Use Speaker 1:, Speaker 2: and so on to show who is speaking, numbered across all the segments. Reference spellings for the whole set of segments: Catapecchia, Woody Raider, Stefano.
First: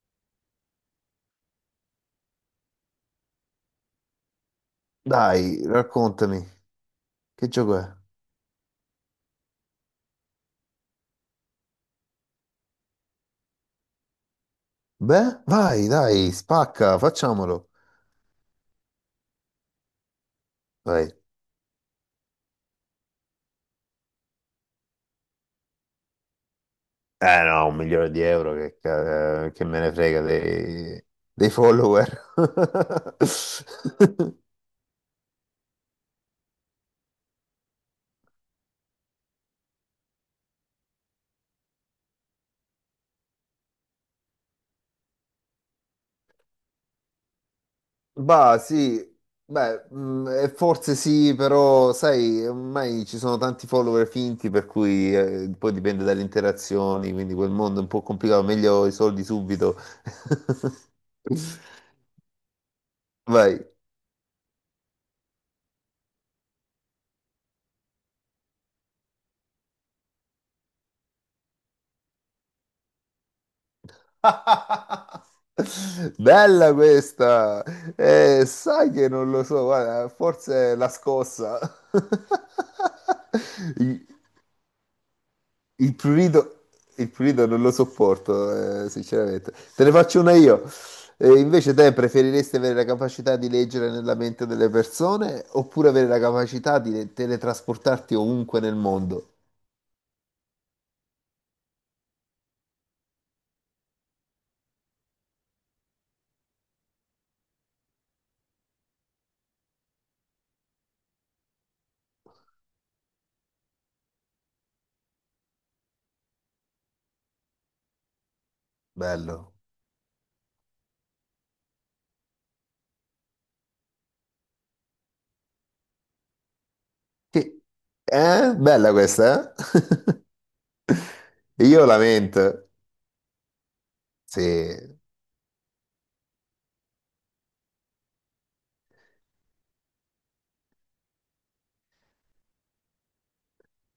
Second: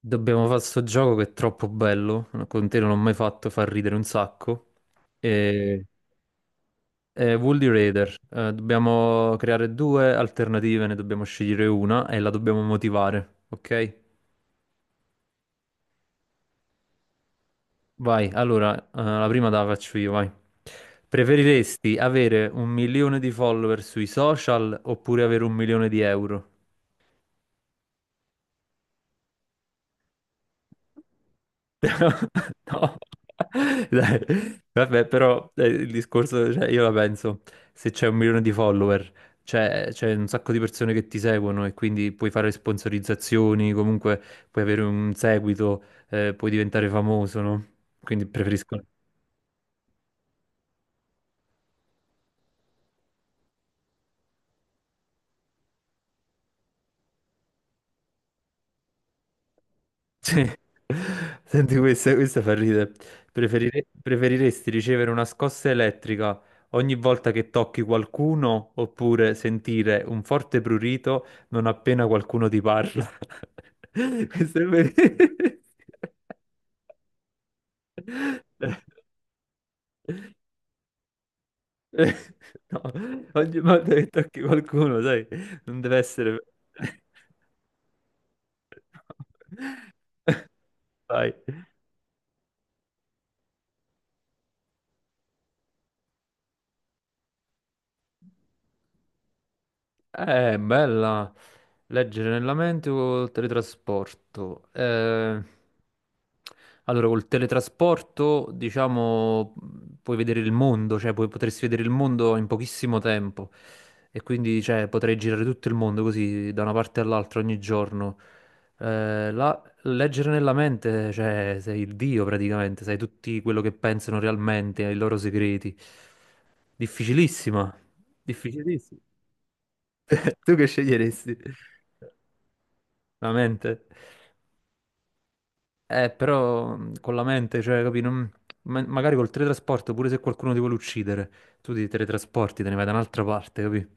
Speaker 1: Dobbiamo fare sto gioco che è troppo bello, con te non l'ho mai fatto far ridere un sacco.
Speaker 2: Dai,
Speaker 1: E...
Speaker 2: raccontami,
Speaker 1: È
Speaker 2: che
Speaker 1: Woody
Speaker 2: gioco è?
Speaker 1: Raider, dobbiamo creare due alternative, ne dobbiamo scegliere una e la dobbiamo motivare, ok?
Speaker 2: Beh, vai, dai, spacca, facciamolo.
Speaker 1: Vai, allora, la prima te la faccio io, vai.
Speaker 2: Vai.
Speaker 1: Preferiresti avere un milione di follower sui social oppure avere un milione di euro?
Speaker 2: Eh no, un milione di euro che, che me ne frega dei follower.
Speaker 1: No, dai, vabbè, però il discorso, cioè, io la penso, se c'è un milione di follower, c'è un sacco di persone che ti seguono e quindi puoi fare sponsorizzazioni, comunque puoi avere un seguito, puoi diventare famoso, no? Quindi
Speaker 2: Bah,
Speaker 1: preferisco.
Speaker 2: sì, beh, forse sì, però sai, ormai ci sono tanti follower finti, per cui poi dipende dalle interazioni, quindi quel mondo è un po' complicato, meglio i soldi subito.
Speaker 1: Sì. Senti, questa fa ridere.
Speaker 2: Vai.
Speaker 1: Preferiresti ricevere una scossa elettrica ogni volta che tocchi qualcuno oppure sentire un forte prurito non appena qualcuno ti parla? Questo è ver-
Speaker 2: Bella questa! Sai che non lo so, guarda, forse è la scossa.
Speaker 1: No, ogni volta
Speaker 2: Il,
Speaker 1: che tocchi qualcuno, sai, non
Speaker 2: il
Speaker 1: deve essere...
Speaker 2: prurito, il prurito non lo sopporto, sinceramente. Te ne faccio una io.
Speaker 1: Vai.
Speaker 2: Invece te preferiresti avere la capacità di leggere nella mente delle persone oppure avere la capacità di teletrasportarti ovunque nel mondo?
Speaker 1: Bella. Leggere nella mente o il teletrasporto? Allora, col teletrasporto, diciamo, puoi vedere il mondo, cioè puoi, potresti vedere il mondo in pochissimo tempo. E quindi, cioè, potrei girare tutto il mondo così, da una parte all'altra ogni giorno. Eh,
Speaker 2: Bello.
Speaker 1: la- leggere nella mente, cioè, sei il dio praticamente, sai tutti quello che pensano realmente, ai loro segreti.
Speaker 2: Che-
Speaker 1: Difficilissima.
Speaker 2: eh? Bella
Speaker 1: Difficilissima.
Speaker 2: questa,
Speaker 1: Tu che sceglieresti?
Speaker 2: eh? Io la mente.
Speaker 1: La mente.
Speaker 2: Sì.
Speaker 1: Però con la mente, cioè, capi, magari col teletrasporto, pure se qualcuno ti vuole uccidere, tu ti teletrasporti, te ne vai da un'altra parte, capi?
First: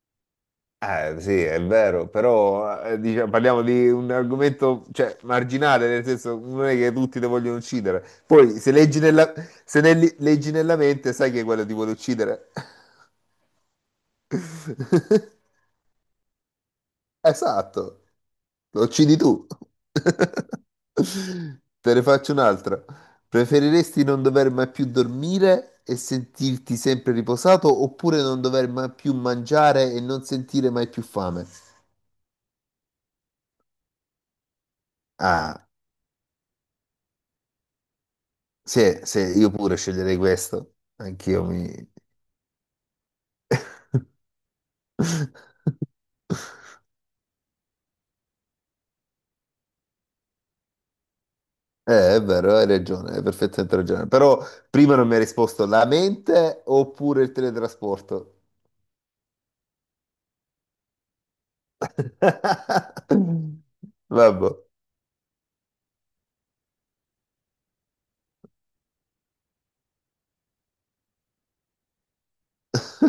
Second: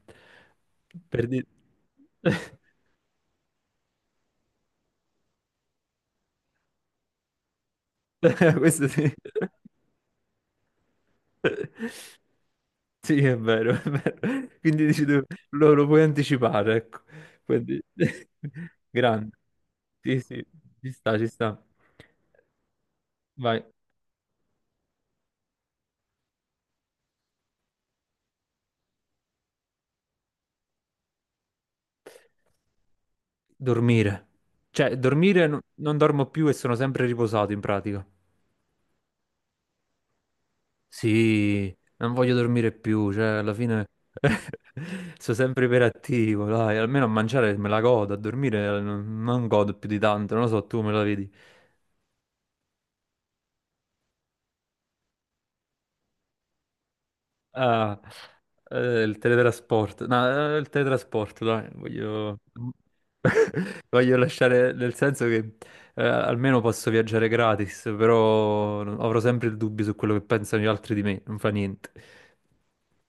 Speaker 1: Per
Speaker 2: Sì,
Speaker 1: dire...
Speaker 2: è vero, però diciamo, parliamo di un argomento, cioè, marginale, nel senso non è che tutti te vogliono uccidere. Poi se
Speaker 1: Questo
Speaker 2: leggi
Speaker 1: sì.
Speaker 2: nella, se ne li- leggi nella mente sai che quello ti vuole uccidere.
Speaker 1: Sì, è vero, è vero. Quindi dici tu, lo puoi anticipare, ecco. Quindi...
Speaker 2: Esatto, lo uccidi
Speaker 1: Grande.
Speaker 2: tu.
Speaker 1: Sì, sì, ci sta, ci sta.
Speaker 2: Te ne faccio un'altra.
Speaker 1: Vai.
Speaker 2: Preferiresti non dover mai più dormire e sentirti sempre riposato oppure non dover mai più mangiare e non sentire mai più fame?
Speaker 1: Dormire. Cioè, dormire
Speaker 2: Ah.
Speaker 1: non dormo più e sono sempre riposato in pratica.
Speaker 2: Sì, sì, io pure sceglierei questo. Anch'io mi...
Speaker 1: Sì, non voglio dormire più, cioè, alla fine sono sempre iperattivo, dai, almeno a mangiare me la godo, a dormire non godo più di tanto, non lo so, tu me la vedi.
Speaker 2: È vero, hai ragione, hai perfettamente ragione. Però prima non mi hai risposto la mente oppure il
Speaker 1: Ah,
Speaker 2: teletrasporto.
Speaker 1: il teletrasporto. No, il teletrasporto, dai, voglio... voglio
Speaker 2: Vabbè.
Speaker 1: lasciare, nel senso che almeno posso viaggiare gratis, però avrò sempre il dubbio su quello che pensano gli altri di me, non fa niente.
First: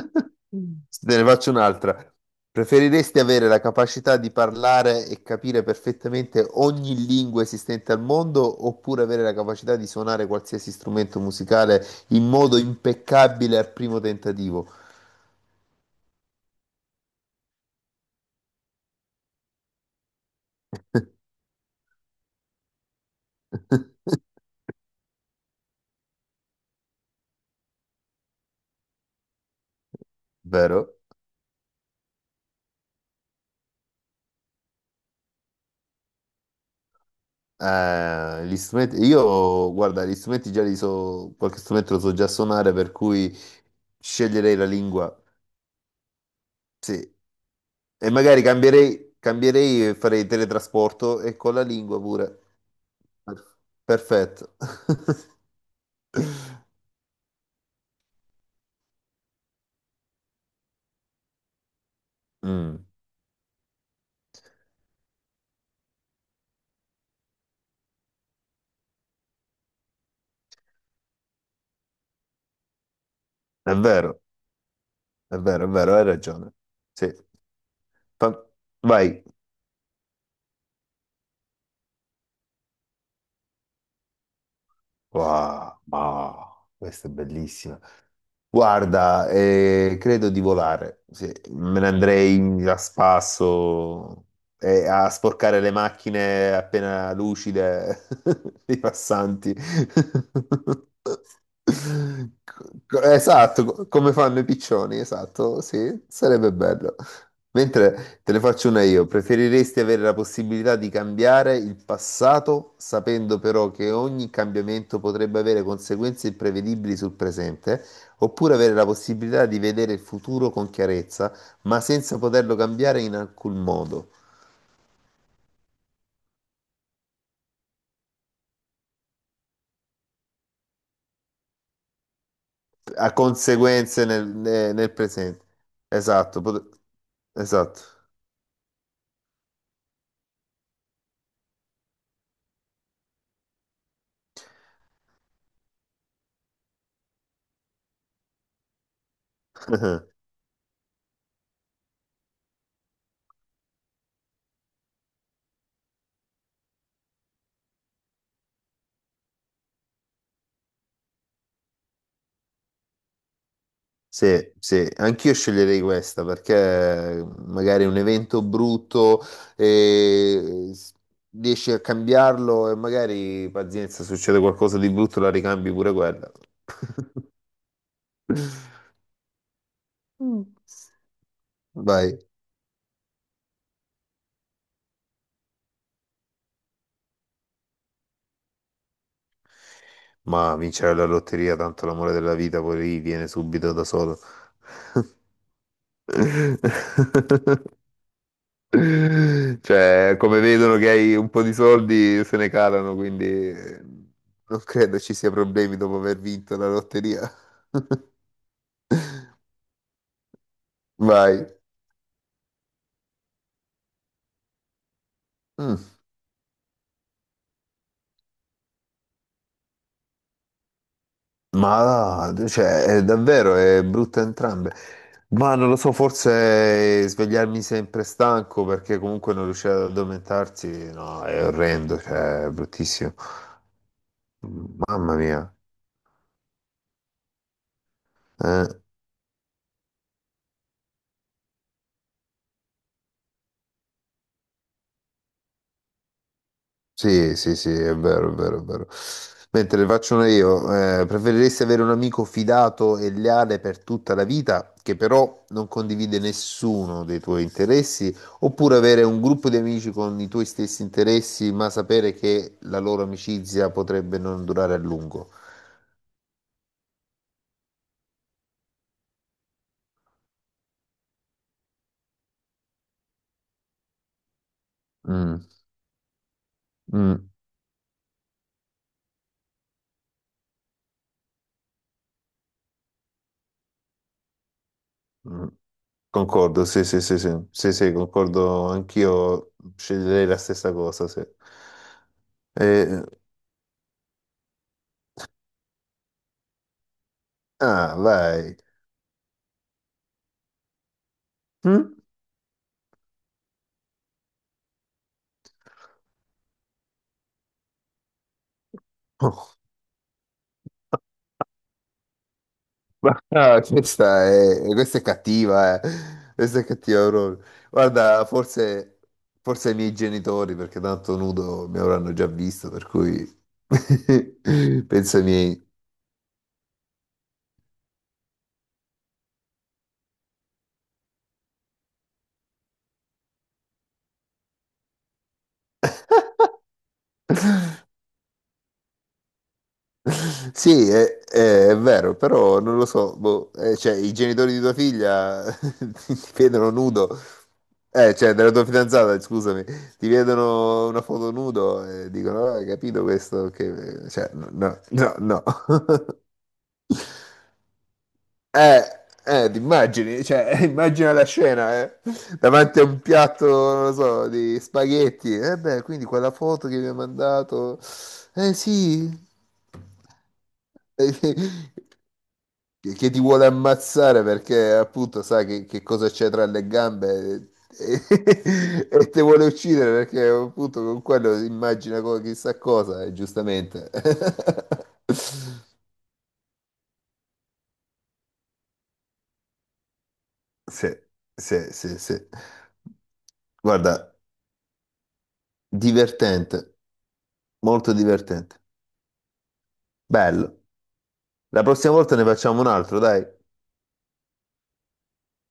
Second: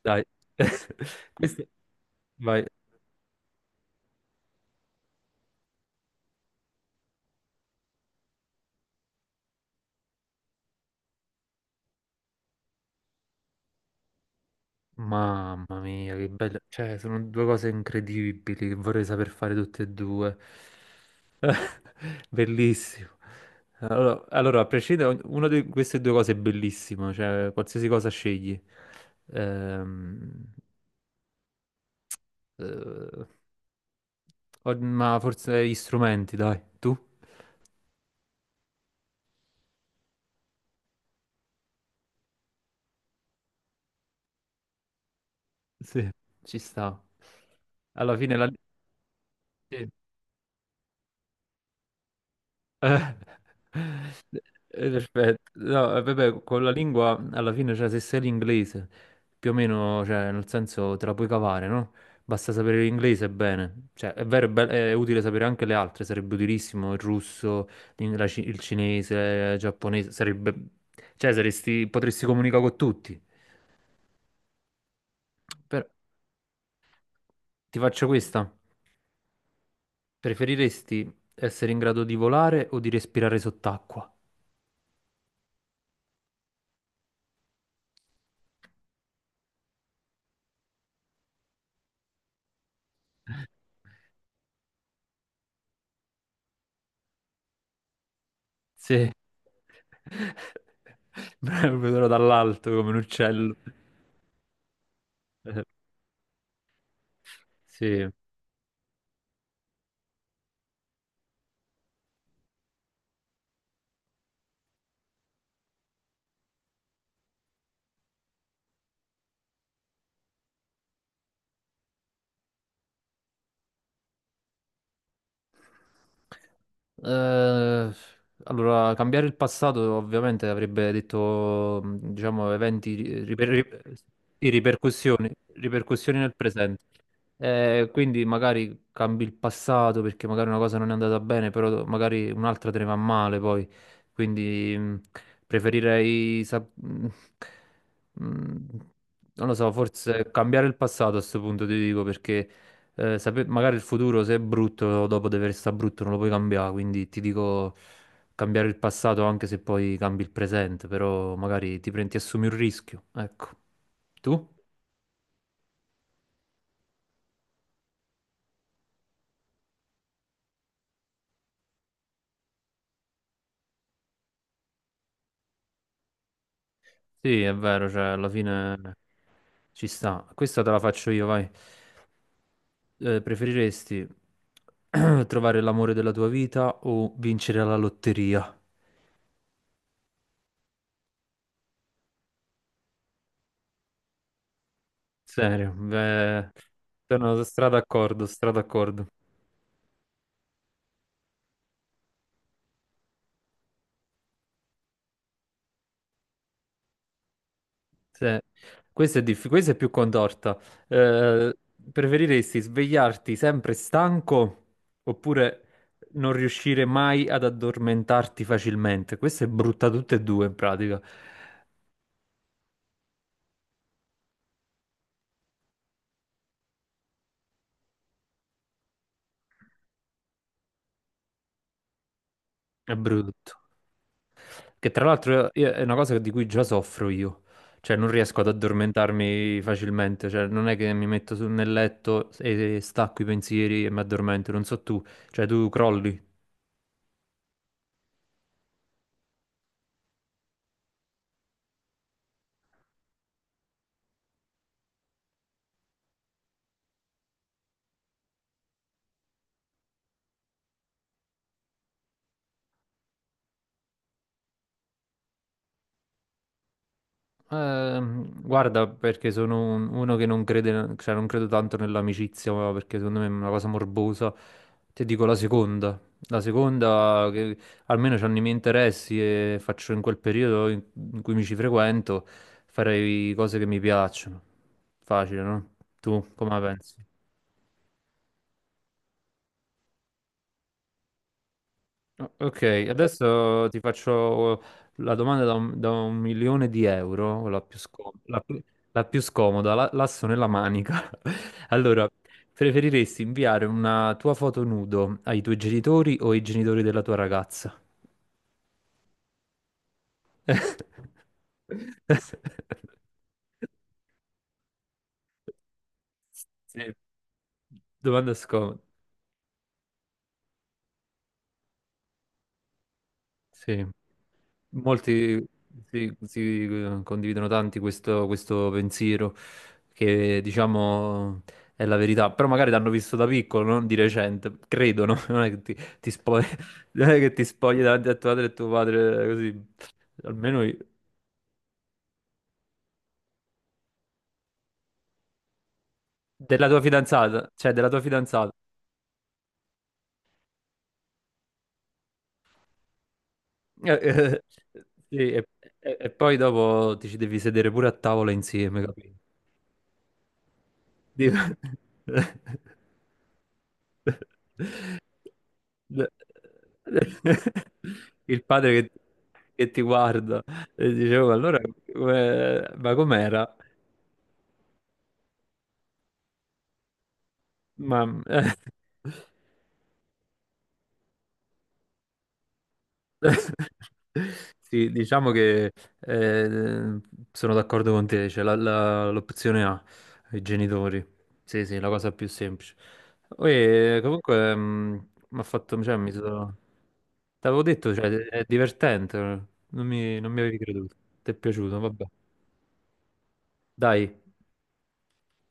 Speaker 1: Dai.
Speaker 2: Te ne faccio
Speaker 1: Questo...
Speaker 2: un'altra.
Speaker 1: Vai.
Speaker 2: Preferiresti avere la capacità di parlare e capire perfettamente ogni lingua esistente al mondo oppure avere la capacità di suonare qualsiasi strumento musicale in modo impeccabile al primo tentativo?
Speaker 1: Mamma mia, che bello. Cioè, sono due cose incredibili che vorrei saper fare tutte e due. Bellissimo. Allora, allora, a prescindere, una di queste due cose è bellissima, cioè qualsiasi cosa scegli. Ehm,
Speaker 2: Vero?
Speaker 1: eh, ma forse gli strumenti, dai, tu?
Speaker 2: Gli strumenti, io guarda, gli strumenti già li so, qualche strumento lo so già suonare, per cui sceglierei la lingua,
Speaker 1: Sì, ci sta.
Speaker 2: sì, e
Speaker 1: Alla fine
Speaker 2: magari
Speaker 1: la...
Speaker 2: cambierei,
Speaker 1: sì.
Speaker 2: cambierei e farei teletrasporto e con la lingua pure.
Speaker 1: Eh,
Speaker 2: Per- Perfetto.
Speaker 1: Perfetto. No, vabbè, con la lingua alla fine, cioè, se sei l'inglese, più o meno, cioè, nel senso te la puoi cavare, no? Basta sapere
Speaker 2: Mm,
Speaker 1: l'inglese bene. Cioè, è vero, è, è utile sapere anche le altre, sarebbe utilissimo il russo, il cinese, il giapponese, sarebbe... Cioè, potresti comunicare con tutti.
Speaker 2: è vero, è vero, è
Speaker 1: Però
Speaker 2: vero, hai ragione. Sì.
Speaker 1: ti faccio
Speaker 2: Fa-
Speaker 1: questa.
Speaker 2: Vai.
Speaker 1: Preferiresti essere in grado di volare o di respirare sott'acqua?
Speaker 2: Wow, wow, questa è bellissima. Guarda, credo di volare. Sì, me ne andrei a spasso e a sporcare le macchine appena lucide dei
Speaker 1: Sì.
Speaker 2: passanti.
Speaker 1: Bravo, lo vedrò dall'alto come un
Speaker 2: Co-
Speaker 1: uccello.
Speaker 2: Esatto, come fanno i piccioni, esatto, sì, sarebbe bello.
Speaker 1: Sì.
Speaker 2: Mentre te ne faccio una io, preferiresti avere la possibilità di cambiare il passato, sapendo però che ogni cambiamento potrebbe avere conseguenze imprevedibili sul presente? Oppure avere la possibilità di vedere il futuro con chiarezza, ma senza poterlo cambiare in alcun modo,
Speaker 1: Eh, allora, cambiare il passato ovviamente avrebbe detto, diciamo, eventi,
Speaker 2: a conseguenze nel,
Speaker 1: sì,
Speaker 2: nel
Speaker 1: ripercussioni,
Speaker 2: presente.
Speaker 1: ripercussioni nel
Speaker 2: Esatto,
Speaker 1: presente.
Speaker 2: esatto.
Speaker 1: Quindi magari cambi il passato perché magari una cosa non è andata bene, però magari un'altra te ne va male poi. Quindi preferirei, mh, non lo so, forse cambiare il passato a questo punto, ti dico, perché... Magari il futuro, se è brutto, dopo deve restare brutto, non lo puoi cambiare. Quindi ti dico cambiare il passato anche se poi cambi il presente, però magari ti prendi, ti assumi un rischio. Ecco. Tu?
Speaker 2: Sì, sì, anch'io sceglierei questa perché magari un evento brutto e riesci a cambiarlo e magari, pazienza, succede qualcosa di brutto, la ricambi pure quella.
Speaker 1: Sì, è vero, cioè alla fine ci sta.
Speaker 2: Mm.
Speaker 1: Questa te la faccio io, vai.
Speaker 2: Vai.
Speaker 1: Preferiresti trovare l'amore della tua vita o vincere alla lotteria?
Speaker 2: Ma vincere la lotteria, tanto l'amore della vita poi lì viene subito da solo.
Speaker 1: Serio, beh, sono strada d'accordo, strada d'accordo.
Speaker 2: Cioè, come vedono che hai un po' di soldi, se ne calano, quindi eh, non credo ci sia problemi dopo aver vinto la lotteria.
Speaker 1: Sì. Questa è, questa è più contorta.
Speaker 2: Vai.
Speaker 1: Eh, Preferiresti svegliarti sempre stanco oppure
Speaker 2: Mm.
Speaker 1: non riuscire mai ad addormentarti facilmente? Questa è brutta tutte e due in pratica.
Speaker 2: Ma cioè, è davvero è brutta entrambe. Ma non lo so, forse svegliarmi sempre stanco perché comunque non riuscire ad addormentarsi, no, è orrendo, cioè, è
Speaker 1: È
Speaker 2: bruttissimo.
Speaker 1: brutto. Che tra
Speaker 2: Mamma mia,
Speaker 1: l'altro è una cosa di cui già soffro io. Cioè non riesco ad
Speaker 2: eh?
Speaker 1: addormentarmi facilmente. Cioè non è che mi metto nel letto e stacco i pensieri e mi addormento. Non so tu. Cioè tu crolli.
Speaker 2: Sì, sì, sì, è vero, è vero, è vero. Mentre le faccio una io, preferiresti avere un amico fidato e leale per tutta la vita, che però non condivide nessuno dei tuoi interessi, oppure avere un gruppo di amici con i tuoi stessi interessi, ma sapere che la loro amicizia potrebbe non durare a lungo?
Speaker 1: Guarda, perché sono uno che non crede, cioè non credo tanto nell'amicizia, ma perché secondo me è una cosa morbosa. Ti dico la
Speaker 2: Mm,
Speaker 1: seconda. La seconda,
Speaker 2: mm.
Speaker 1: che almeno c'hanno i miei interessi e faccio in quel periodo in cui mi ci frequento, farei cose che mi piacciono. Facile,
Speaker 2: Mm.
Speaker 1: no? Tu come la
Speaker 2: Concordo, sì, sì,
Speaker 1: pensi?
Speaker 2: sì, sì, sì, sì, concordo, anch'io sceglierei la stessa cosa, sì.
Speaker 1: No, ok,
Speaker 2: Eh,
Speaker 1: adesso ti faccio la domanda da un milione di euro, la più,
Speaker 2: ah, vai.
Speaker 1: la più scomoda, l'asso nella manica.
Speaker 2: Mm?
Speaker 1: Allora, preferiresti inviare una tua foto nudo ai tuoi genitori o ai genitori della tua ragazza?
Speaker 2: Oh, questa è cattiva, eh. Questa è
Speaker 1: Sì,
Speaker 2: cattiva proprio. Guarda,
Speaker 1: domanda scomoda.
Speaker 2: forse i miei genitori, perché tanto nudo mi avranno già visto, per cui
Speaker 1: Sì.
Speaker 2: penso ai
Speaker 1: Molti
Speaker 2: miei.
Speaker 1: si, si condividono tanti questo pensiero che diciamo è la verità, però magari l'hanno visto da piccolo, non di recente, credono, non è che ti spogli, non è che ti spogli davanti a tua madre e tuo padre così, almeno io.
Speaker 2: Sì, è, è vero, però non lo so, boh, cioè, i genitori di tua figlia ti
Speaker 1: Della
Speaker 2: vedono
Speaker 1: tua
Speaker 2: nudo,
Speaker 1: fidanzata, cioè della tua
Speaker 2: cioè della
Speaker 1: fidanzata.
Speaker 2: tua fidanzata, scusami, ti vedono una foto nudo e dicono, "Ah, hai capito questo?
Speaker 1: Eh,
Speaker 2: Che... Cioè,
Speaker 1: eh,
Speaker 2: no, no, no.
Speaker 1: sì,
Speaker 2: no."
Speaker 1: e poi dopo ti ci devi sedere pure a tavola insieme,
Speaker 2: Eh,
Speaker 1: capito?
Speaker 2: ti immagini, cioè, immagina la
Speaker 1: Dico-
Speaker 2: scena, davanti a un piatto, non lo so, di spaghetti, eh beh, quindi quella foto che mi ha mandato,
Speaker 1: Il
Speaker 2: eh
Speaker 1: padre che,
Speaker 2: sì.
Speaker 1: che ti guarda e dicevo, allora,
Speaker 2: che,
Speaker 1: ma
Speaker 2: ti vuole
Speaker 1: com'era?
Speaker 2: ammazzare perché appunto sa che, cosa c'è tra le gambe
Speaker 1: Ma
Speaker 2: e, e te vuole uccidere perché appunto con quello si immagina chissà cosa, e giustamente.
Speaker 1: Sì, diciamo che eh, sono d'accordo con te, cioè l'opzione A, i
Speaker 2: Sì,
Speaker 1: genitori. Sì,
Speaker 2: sì,
Speaker 1: sì, la
Speaker 2: sì,
Speaker 1: cosa più
Speaker 2: sì.
Speaker 1: semplice. E,
Speaker 2: Guarda,
Speaker 1: comunque mi ha fatto, cioè, mi sono...
Speaker 2: divertente,
Speaker 1: T'avevo
Speaker 2: molto
Speaker 1: detto, cioè, è
Speaker 2: divertente.
Speaker 1: divertente, non mi avevi
Speaker 2: Bello.
Speaker 1: creduto. Ti è
Speaker 2: La
Speaker 1: piaciuto,
Speaker 2: prossima
Speaker 1: vabbè.
Speaker 2: volta ne facciamo un altro, dai.
Speaker 1: Dai,